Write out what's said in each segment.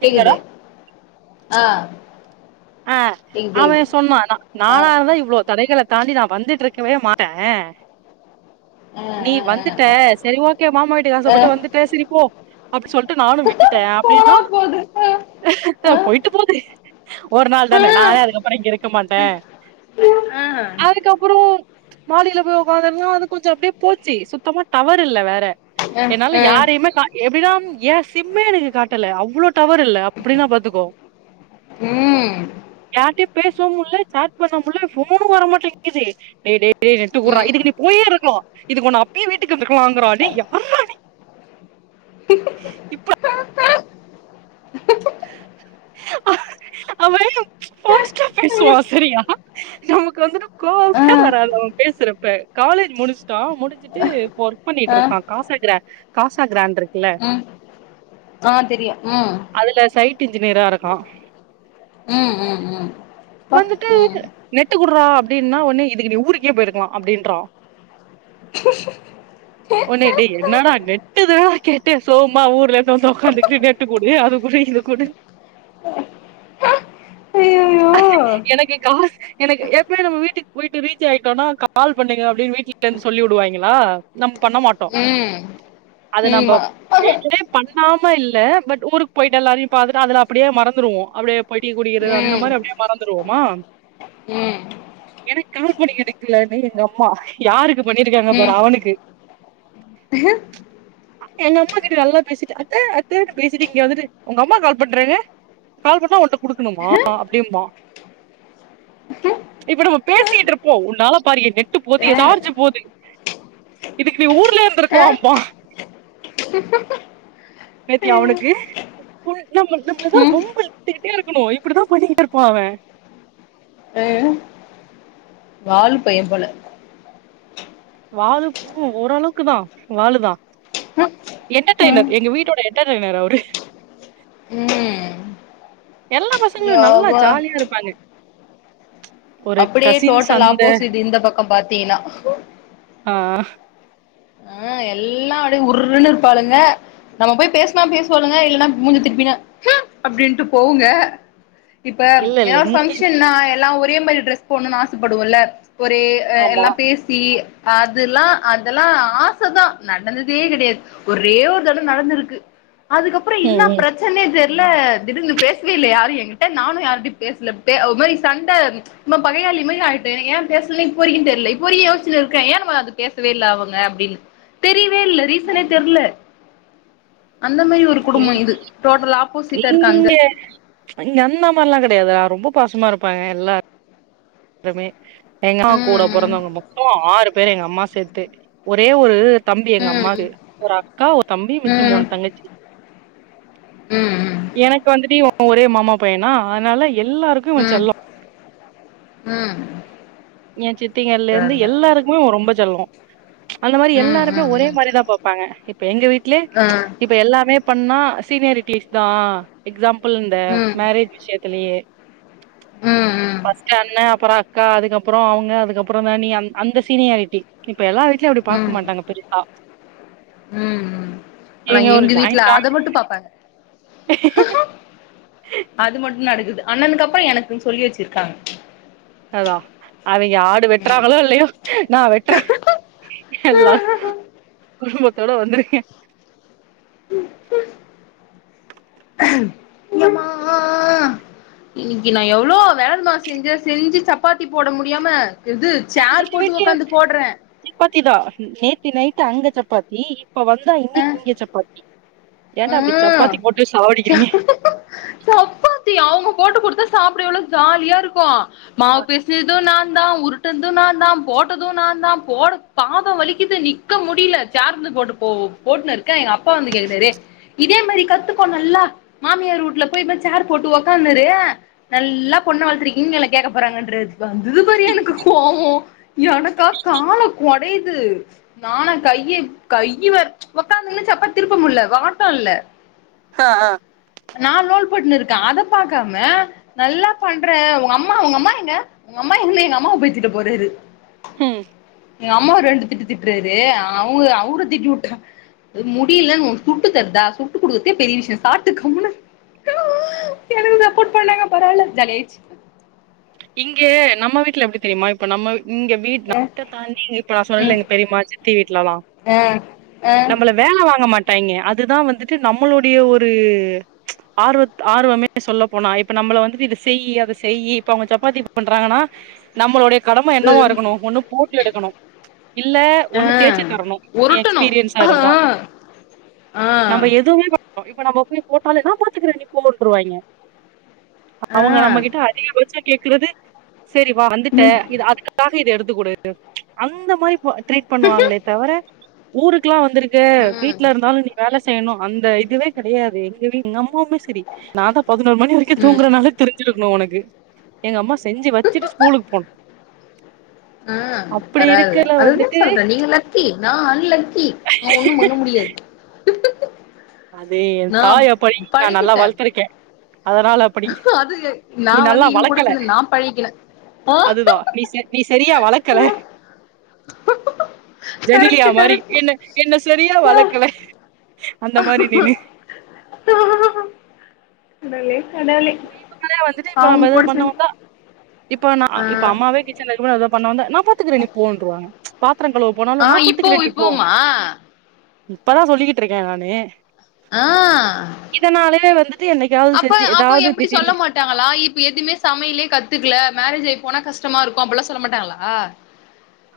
கேக்குதாடா கேக்குது ஆ ஆ கேக்குது அவ கேக்குது சொன்னா ஆனா ஆ நானா இருந்தா இவ்ளோ தடைகள தாண்டி நா வந்துட்ருக்கவே மாட்டே நீ ஆ வந்துட்ட செரி ஓக்கே மாமா வீட்டுக்கு ஆச ஆ ஆ பட்டு வந்துட் ட சிரிப்போ அப்டி சொல்ட்டு நானு ஆ விட்டுட்டே போனா அப்டின்னா போது ஆ த ஆ போய்ட்டு போது ஒரு நாள் ஆ தான நானே அதுக்கப்றோ இங்க இருக்க மாட்ட ஆ ஆ அதுக்கப்புறோ மாடில போய் உக்காந்தன்னா வந்து கொஞ்ச அப்டியே போச்சி சுத்தமா டவர் இல்ல வேற என்னால ஆ யாரையுமே கா எப்டினா ஏ சிம்மே எனக்கு காட்டல அவ்ளோ டவர் இல்ல அப்டினா பாத்துக்கோ ம் யார்டயு பேசவு முல்ல சாட் பண்ண முல்ல ஃபோனும் வர மாட்டிங்கிது டே டே ஏ நெட்டு குற்றா இதுக்கு நீ போயே இருக்கலா இதுக்கு உன்ன அப்பயே வீட்டுக்கு இருக்கலாங்கறா டே யாரா நீ இப்ப அவ ஹோஸ்டா பேசுவா ம் செரியா நமக்கு வந்துட்டு ஆ கோவமே வராது அவ பேசுறப்ப காலேஜ் முடிச்ட்டா முடிச்சிட்டு இப்ப ஒரு ஆ பண்ணிட்ருக்கா காசா கிர காசா கிரான்ட் இருக்கில்ல ம் ஆ தெரியு ம் அதுல சைட் இன்ஜினியரா இருக்கா ம் ம் ம் அப்பா வந்துட்டு ம் நெட்டு குட்றா அப்டின்னா ஒண்ணு இதுக்கு நீ ஊருக்கே போய்ருக்கலா அப்டின்றா ஒன்னே டே என்னடா நெட்டு தான டா கேட்ட சோம்மா ஊர்ல இருந்து வந்து ஒக்காந்துக் கிட்டு நெட்டு குடு அது ஒரே இத குடு ஐயையோ எனக்கு காஸ் எனக்கு எப்பயு நம்ம வீட்டுக்கு வீட்டுக்கு ரீச் ஆயிட்டோனா கால் பண்ணுங்க அப்டின் வீட்ல இருந்து சொல்லி வுடுவாய்ங்களா நம்ப் பண்ண மாட்டோ ம் அது ம் நம்ப மா பேய்கினே பண்ணாம இல்ல பட் ஊருக் போய்ட்டு எல்லாரையு பாத்துட்டு அதுல அப்டியே மறந்துருவோ அப்டியே போய் டீ குடிக்கிறது அந்த ம் மாரி அப்டியே மறந்துருவோமா ம் எனக்கு கால் பண்ணி எடுக்கலன்னு எங்க அம்மா யாருக்கு பண்ணிருக்காங்க ம் பாரு அவனுக்கு எங்க அம்மா கிட்ட நல்லா பேசிட்டு அத்த அத்தனு பேசிட்டு இங்க வந்துட்டு உங்க அம்மா கால் பண்றாங்க கால் பண்ணா உன்ட்ட குடுக்கணுமா அப்டிம்பா இப்ப நம்ம பேசிட்ருப்போ உன்னால பாரு எ நெட்டு போது எ சார்ஜ் போது இதுக்கு நீ ஊர்லயே இருந்திருக்கலாம்பா வாலு [inaudible] நேத்திய அவனுக்கு ஃபுல் நம் நம்பளதா வம்பிழுத்துக்கிட்டே இருக்கணு இப்டிதா பண்ணிக்கிட்ருப்பா அவே ஆ வால் பைய போல வாலு பு ஓரளவுக்கு தா வாலு தா ம் என்டடெய்னர் எங்க வீட்டோட என்டடெய்னர் அவரு ம் எல்லா பசங்களு நல்லா ஜாலியா இருப்பாங்க ஒரு அப்டியே கசின் டோட்டல் சண்ட ஆப்போசிட் இந்த பக்கம் பாத்தீங்கனா ஆ ஆ ஆ எல்லா அப்டியே உர்ன்னு இருப்பாளுங்க நம்ம போய் பேசனா பேசுவாலுங்க இல்லனா மூஞ்ச திருப்பினு ம் அப்டின்ட்டு போவுங்க இப்ப இல்ல இல்ல ஏதா ஒரு இங்க ஃபங்க்ஷன்னா எல்லா ஒரே மாரி ட்ரெஸ் போட்னுன் ஆசப் படுவல்ல ஒரே அ ஆமா எல்லா பேசி அதுல்லா அதெல்லா ஆ ச தா நடந்ததே கெடையாது ஒரே ஒரு தடவ நடந்திருக்கு அதுக்கப்புறோ ம் இன்னா பிரச் சன்னே தெர்ல திடிர்னு பேசவே இல்ல யாரு எகிட்ட நானு யாருட்டையு பேசல பே அ ஒரு மாரி சண்ட நம்ம பகையாளி மாரி ஆய்ட்டே ஏ பேசல இப்போ வரைக்கு தெர்ல இப்போ வரைக்கு யோச்சினு இருக்கே ஏ நம்ம அது பேசவே இல்ல அவுங்க அப்டின்னு தெரியவே இல்ல ரீசனே தெர்ல அந்த மாரி ஒரு குடும்ப ம் இது டோட்டல் ஆப்போசிட்டா இருக்காங்க இங்க இங்க அந்த மார்லா கெடையாது ரொம்ப பாசமா இருப்பாங்க எல்லா ருமே எங்க அம்மா கூட ம் பொறந்தவங்க மொத்தோ ஆறு பேர் எங்க அம்மா சேத்து ஒரே ஒரு தம்பி எங்க ம் அம்மாக்கு ம் ஒரு அக்கா ஒரு தம்பி மிச்சோ மூணு தங்கச்சி ம் ம் எனக்கு வந்துட்டு இவ ஒரே மாமா பையனா அதனால எல்லாருக்கு இவ ம் ம் செல்லோ ம் எ சித்திங்கல்லர்ந்து பரவால்ல எல்லாருக்குமே இவ ரொம்ப செல்லோ அந்த மாரி ம் எல்லாருமே ம் ஒரே ம் மாரிதா பாப்பாங்க இப்ப எங்க வீட்ல ஆ இப்ப எல்லாமே பண்ணா சீனியாரிட்டிஸ் தா எக்ஸாம்புள் இந்த ம் ம் மேரே ஜ் அதலயே ம் ம் ஃபஸ்ட்டு அண்ணே அப்புறோ அக்கா அதுக்கப் அப்புறோ அவுங்க அதுக்கப்புறோ தா நீ அந் அந்த சீனியாரிட்டி இப்ப எல்லா வீட்லையு அப்டி பாக்க ம் மாட்டாங்க பெருசா ம் ஆனா நீங்க ஒரு எங்க வீட்ல ஜாயின் அத ஃபேமலி மட்டு பாப்பாங்க அது மட்டு நடக்குது அண்ணனுக்கு அப்புறோ எனக்குன் சொல்லி வச்சிருக்காங்க அதா அவிங்க ஆடு ம் வெட்றாங்களோ இல்லையோ நா வெட்ற எல்லாரு குடும்பத்தோட வந்துருங்க எம்மா இன்னைக்கு நா எவ்ளோ வேலமா செஞ்ச செஞ்சி சப்பாத்தி போட முடியாம இது சேர் எங்க போட்டு வீட்லயு ஒக்காந்து போட்ற சப்பாத்தி தா நேத்தி நைட்டு அங்க சப்பாத்தி இப்ப வந்தா இன்னைக்கு இங்க சப்பாத்தி ஏன்டா இப்டி ம் சப்பாத்தி போட்டு சாவடிக்கிறீங்க சப்பாத்தி அவுங்க போட்டு குடுத்தா சாப்ட எவ்ளோ ஜாலியா இருக்கு மாவு பெஸ்ஞ்து நா தா உருண் பேட்டது நா தா போட்டது நாந்தா போட பாதோ வலிக்கிது நிக்க முடியில சேர்ருந்து போட்டு போவோ ஒட்னு இருக்க எங்க அப்பா வந்து கேக்கறாரு இதே மாரி கத்துக்கோ நல்லா மாமியாரு ஊட்ல போயி இது மார் சேர் போட்டு ஒக்காந்னுரு நல்லா பொண்ண வளத்திருக்கீங்கன் என்ன கேக்க போறாங்கன்றாரு வந்தது பாரு எனக்கு கோவோ எனக்கா கால கொடையிது நானா கைய கைய வேற ஒக்காந்துன்னு சப்பாத் திருப்ப முல்ல வாட்டோ இல்ல ஹ ஆ நா லோல் போட்டுனு இருக்கே அத பாக்காம நல்லா பண்ற ஒங்க அம்மா ஒங்க அம்மா எங்க ஒங்கம்மா எங்கனு எங்க அம்மாவ போய் திட்ட போதுரு ஹும் எங் அம்மாவ் ரெண்டு திட்டு திட்றரு அவ்ங்க அவர திட்டி வுட்டா அ முடிலன் இ [inaudible] ட்டு தர்தா சுட்டு குடுக்குத்தே பெரிய விஷ்யு சாப்ட்டு கம்முனு எனக்கு சப்போட் பண்ணாங்க பரவால ஜாலியாச் இங்கே நம்ம வீட்ல எப்டி தெரிமா இப்ப நம்ம இங்க வீட் அ நத்த தாண்டி இனி பா ம் சொல்னேனு பெரியம்மா சித்தி வீட்லலா அ அ நம்மளம் வேல வாங்க மாட்டாய்ங்க அதுதா வந்துட்டு நம்ளுடைய ஒரு ஆர்வத் ஆர்வமே சொல்ல போனா இப்ப நம்மள வந்துட்டு இத செய்யி அத செய்யி ப்ப அவ்ங்க சப்பாத்தி பண்றாங்கனா நம்மளோடைய கடம என்னவாருக்குனு ஒன்னு போட்டு எடுக்கனு இல்ல அ ஒன்னு தேச்சு தரனு நீ உருட்டணு எக்ஸ்பீரியன்ஸா அ இருந்தா அ நம்ம எதுமே [inaudible] இப்ப நம்ம போ போட்டாலெனா நா பாத்துக்குற நீ போ‌ ன்றுவாய்ங்க அ அவுங்க நம்மகிட்ட அதிகபட்ச கேக்குறது சரி வா வந்துட்டே ம் இது அதுக்கப் தாஹி இத எடுத்துக்குடு [inaudible] அந்த மாரி போ ட்ரீட் பண்ணுவாங்ளே தவர ஊருக்குெல்லா வந்திருக் க ம் வீட்ல இருந்தாலு நீ வேல செய்னு அந்த இதுவே கெடையாது எங்கவீ நம்ப மிஸ் சரி நாதா பதினோரு மணி வரைக்கு ம் தூங்குறனால தெரிஞ்சிருக்குனு ஒனக்கு எங்கம்மா செஞ்சி வச்சிட்டு ஸ்கூலுக் போன் ஆ வரால்ல இருக்கல அதுதா வந்துட்டு சொல்றே நீங்க லக்கி நா அன்லக்கி ஆ ஒன்னு பண்ண முடியாத் அதே ஏ நா தாய் அப்பய் நா நல்லா பழகிட்டே வள்த்துருக்கே அதனால அப்படி அது நா நீ வந்து நல்லா இவங் கூட வளக்கல சேந்து நா பழகிக்கினே ஆ அதுதா நீ செ நீ செரியா வளக்கல ஜெனிலியா கரெக்ட்டு மாரி கரெக்ட் என்ன என்ன சரியா வளக்கல அந்த மாரி நினு [unintelligible] மி இவுங்களே வந்துட்டு ப்பு அவங்க மெதுவா கூட சேந்து பண்ணோன்தா இப்ப நா ஆ இப்ப அம்மாவே கிச்சன்ல இருக்கும்போது அதா பண்ண வந்தா நா பாத்துக்குறே நீ போன்ருவாங்க பாத்தரங்கழுவ் போனாலு ஆ நா இப்போ பாத்துக்றே நீ போ இப்போமா இப்பதா சொல்லிக்கிட்ருக்கே நானே ஆ இதனாலே வந்துட்டு என்னைக்காவ் செஞ்சி என் போ எப்புடி சொல்ல மாட் ட்டாங்களா இப் எதுமே சமையலே கத்துக்ல மேரேஜ் அய் போனா கஷ்டமா இருக்கு அப்பல்லா சொல்ல மாட்டாங்ளா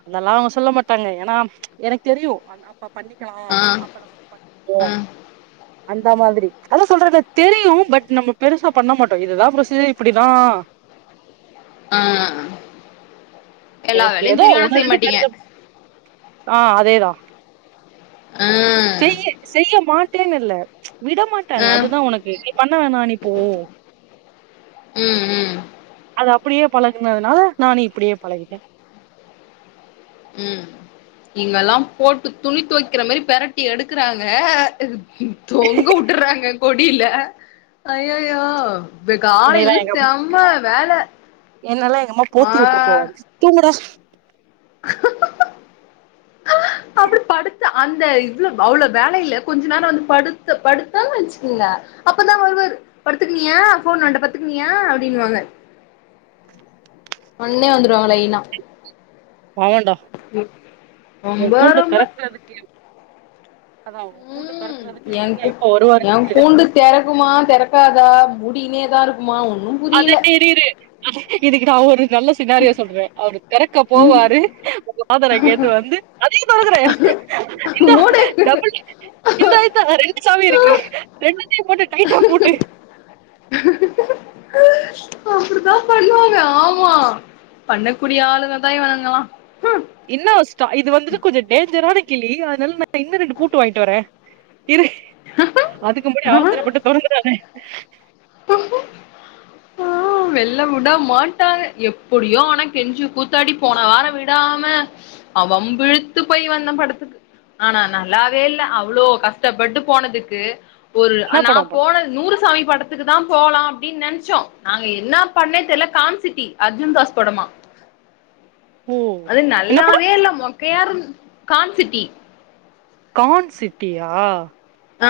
அதல்லா அவுங்க சொல்ல மாட்டாங்க ஏனா எனக் தெரியு அங் அப் பா பண்ணிக்லா ஆ அப்ப நம்ம பண் ஆ அந்த மாதிரி அத சொல்றனே தெரியு பட் நம்ம பெருசா பண்ண மாட்டோ இதுதா ப்ரொசீரு இப்டிதா ஆ எ எல்லா வேலையு ஏதோ தெரியு ஆனா ஒன்னு செய்ய ரெண்டு மாட்டீங்க தெரிஞ்சப் ஆ அதேதா ஆ செய்யு செய்ய மாட்டேன்னுல்ல விட மாட்டாங்க ஆ அதுதா ஒனக்கு நீ பண்ண வேணா நீ போ ம் ம் அது அப்படியே பழகுனதுனால நானு இப்படியே பழகிட்டே ம் இங்கலா போட்டு துணி தொய்க்ற மாரி பெரட்டி எடுக்குறாங்க ஹு தொங்க உட்டுறாங்க கொடில ஐயயோ பே காலைல் என்னையெல்லா எங்க அம்மா சம்ம வேல ஆ தூங்கு டா அப்டி படுத்த அந்த இவ்ளோ அவ்ளோ வேலயில கொஞ்சொ நேரோ வந்து படுத் படுத்தெ வச்சுக்கோங்க அப்ப தா வருவாரு படுத்துக்குனியா ஃபோன் நோண்ட பத்துக்குனியா அப்டின்னுவாங்க வுட்ண்ணே வந்துருவாங்க லைனா பவெண்டா உ ரொம்ப கூண்ட ரொம்ப தெறக்கறதுக்கு அதா உ கூண்ட ம் தொறக்கறதுக்கு எங்க என் கு அய்யா எப்ப வருவாருன்னு என் தெர்லயே கூண்டு தெறக்குமா தெறக்காதா முடீனே தா இருக்குமா ஒண்ணூ அது தெரிது இதுக்கு நா ஒரு நல்ல செனாரியா சொல்றே அவரு தெறக்க போவாரு உங்க ஃபாதர் அங்கேந்து வந்து அத ஏ தொறக்குற இந்தா மூடு டபுள் இந்தா இந்தா ரெண்டு சாவி இருக்கு ரெண்டுத்தையூ போட்டு டைட்டா பூட்டு ஆப்பிடித் தா பண்ணுவாங்க ஆமா பண்ணக்கூடிய ஆளுங்க தா இவனுங்கலா இன்னா ஸ்ட் இது வந்துட்டு கொஞ்சோ டேஞ்சரான கிளி அதனால நா இன்னூ ரெண்டு பூட்டு வாங்கிட்டு வரே இரு அதுக்கு முன்னாடி அவசரப்பட்டு தொறந்துறாத ஆ வெள்ளவுட மாட்டாங்க எப்டியோ ஆனா கெஞ்சு கூத்தாடி போன வாரோ விடாம அ வம்பிழுத்து போய் வந்தே படத்துக்கு ஆனா நல்லாவே இல்ல அவ்ளோ கஷ்டப்பட்டு போனதுக்கு ஒரு என்ன நா படோ பண் போன நூறு சாமி படத் க்கு தா போலா அப்டின் நெனச்சோ நாங்க என்னா பண்ணே தெரில கான்சிட்டி அர்ஜுன் தாஸ் படமா ஓ அது என்ன படோ நல்லாவே இல்ல மொக்கையாருந் கான்சிட்டி கான் சிட்டியா ஆ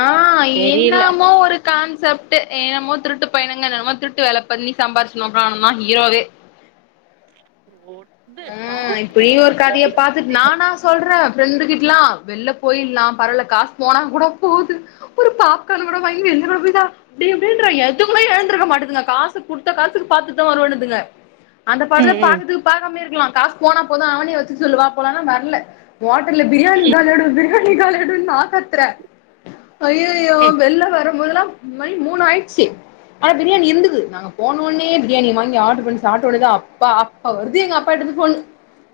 தெரியல இன்னாமா ஒரு கான்செப்ட்டு என்னமோ திருட்டு பையனுங்க என்னன்னமோ திருட்டு வேல பண்ணி சம்பாரிச்சு உக்காந்துனுந்தா ஹீரோவே ஓட் இது ஆ இப்படி டார்க்குன்னு ஒரு எதூ கதைய இல்ல நானா சொல்ற ஃப்ரெண்டு கிட்டல்லா வெள்ள போயிட்லா பரல்ல காசு போனா கூடோ போது ஒரு பாப்கார்ன் கூட வாங்கி வெள்ளக் கூட போய்டா அப்டி இப்டின்ற எதுங்குமே எழுந்துருக்க மாட்டதுங்க காசு குடுத்த காசுக்கு பாத்துட்டு தா வருவேன்னுதுங்க அந்த படத்த ம் ம் பாக்றதுக்கு பாக்கமே இருக்கலா காசு போனா போது அவனயே வச்சுக்க சொல்லு வா போலான்னா வர்ல ஓட்டல்ல பிரியாணி காலி ஆயிடோ பிரியாணி காலி ஆயிடோன்னு நா கத்றே அய்யய்யோ வெள்ள வரும் போதல்லா மணி மூணாயிச்சி ஆனா பிரியாணி இருந்துது நாங்க போனவொன்னே பிரியாணி வாங்கி ஆர்டர் பண்ணி சாப்ட்டவொன்னே தா அப்பா அப்போ வருது எங்க அப்பா கிட்டர்ந்து ஃபோனு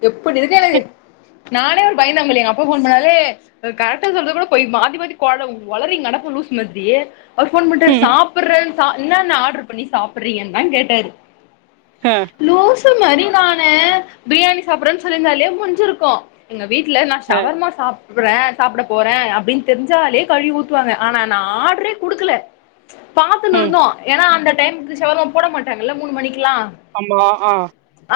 எப்டி இருக்கோ எனக்கு நானே ஒரு பயந்தாங்கோலி எங்க அப்பா ஃபோன் பண்ணாலே கரெக்டா சொல்றது கூட பொய் மாத்தி மாத்தி கொட ஒளரிங் கெடப்பே லூசு மாதிரியே அவர் ஃபோன் பண்ட்டாரு ம் சாப்புறோ தா இன்னான்னா ஆட்ரு பண்ணி சாப்புறீங்க தா கேட்டாரு அ லூஸ் ஸு மாரி நானு பிரியாணி சாப்றன் சொல்லிருந்தாலே முஞ்சிருக்கோ எங்க வீட்ல நா அ ஷவர்மா சாப்புற்றோ சாப்ட போறோ அப்டின் தெரிஞ் சாலே கழுவி ஊத்துவாங்க ஆனா நா ஆடரே குடுக்கல பாத்துன்னு ம் இருந்தோ ஏன்னா அந்த டைமுக்கு ஷவர்மா போட மாட்டாங்கல்ல மூணு மணிக்குல்லா ஆமா அ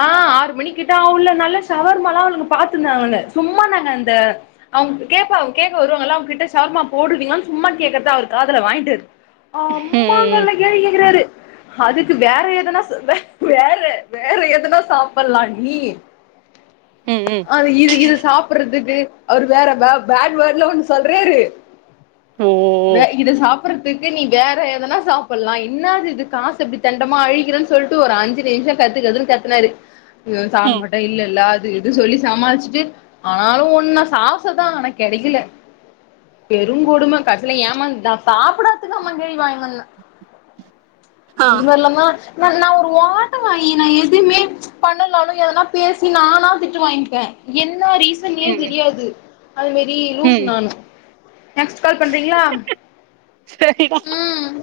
ஆ ஆறு மணிக்கிட்ட ஆவுல்ல நல்ல ஷவர்மால்லா அவளுங்க பாத்து இருந்தாலுங்க சும்மா நாங்க இந்த அவுங்க் கேப்பாவோ கேக்க வருவாங்கல்ல அவுங்கிட்ட சவர்மா போடுவீங்களா சும்மா கேக்கறதா அவரு காதுல வாங்கிடாரு ம் ம் ம் கேள்வி கேக்கிறாரு அதுக்கு வேற எதனா வேற வேற எதுனா சாப்பட்லா டி ம் ம் ம் அ இது இது சாப்பட்றதுக்கு அவரு வேற வ பேட் வேட்லா ஒன்னு சொல்றாரு ஓ வே இத சாப்பட்றதுக்கு நீ வேற எதனா சாப்பிட்லா என்னாது இது காச இப்டி தெண்டமா அழிகிறன்னு சொல்ட்டு ஒரு அஞ்சு நிமிஷோ கத்துகத்துன்னு கத்துனாரு ஐய்யோ ம் சாப்டமாட்ட இல்லல்ல இது இது சொல்லி சமாளிச்சுட்டு ஆளு ஒன்னா சார்ஸ்சுதா ஆனா கெடைக்கில பெருங்கொடுமை கடைசில ஏமாந்து தா நா சாப்பிடாதுக்கு [unintelligible] வாங்கினு வந்தே ஆ இது மாறி இல்லன்னா நா நா ஒரு ஓட்ட வாயி நா எதுமே பண்ணுல்னாலு எதனா பேசி நானா திட்டு வாங்கிப்பே என்னா ரீஸ் சன்னே ம் தெரியாது அது மாறி லூசு ம் நானு நெக்ஸ்ட் கால் பண்றீங்ளா சரிடா ம்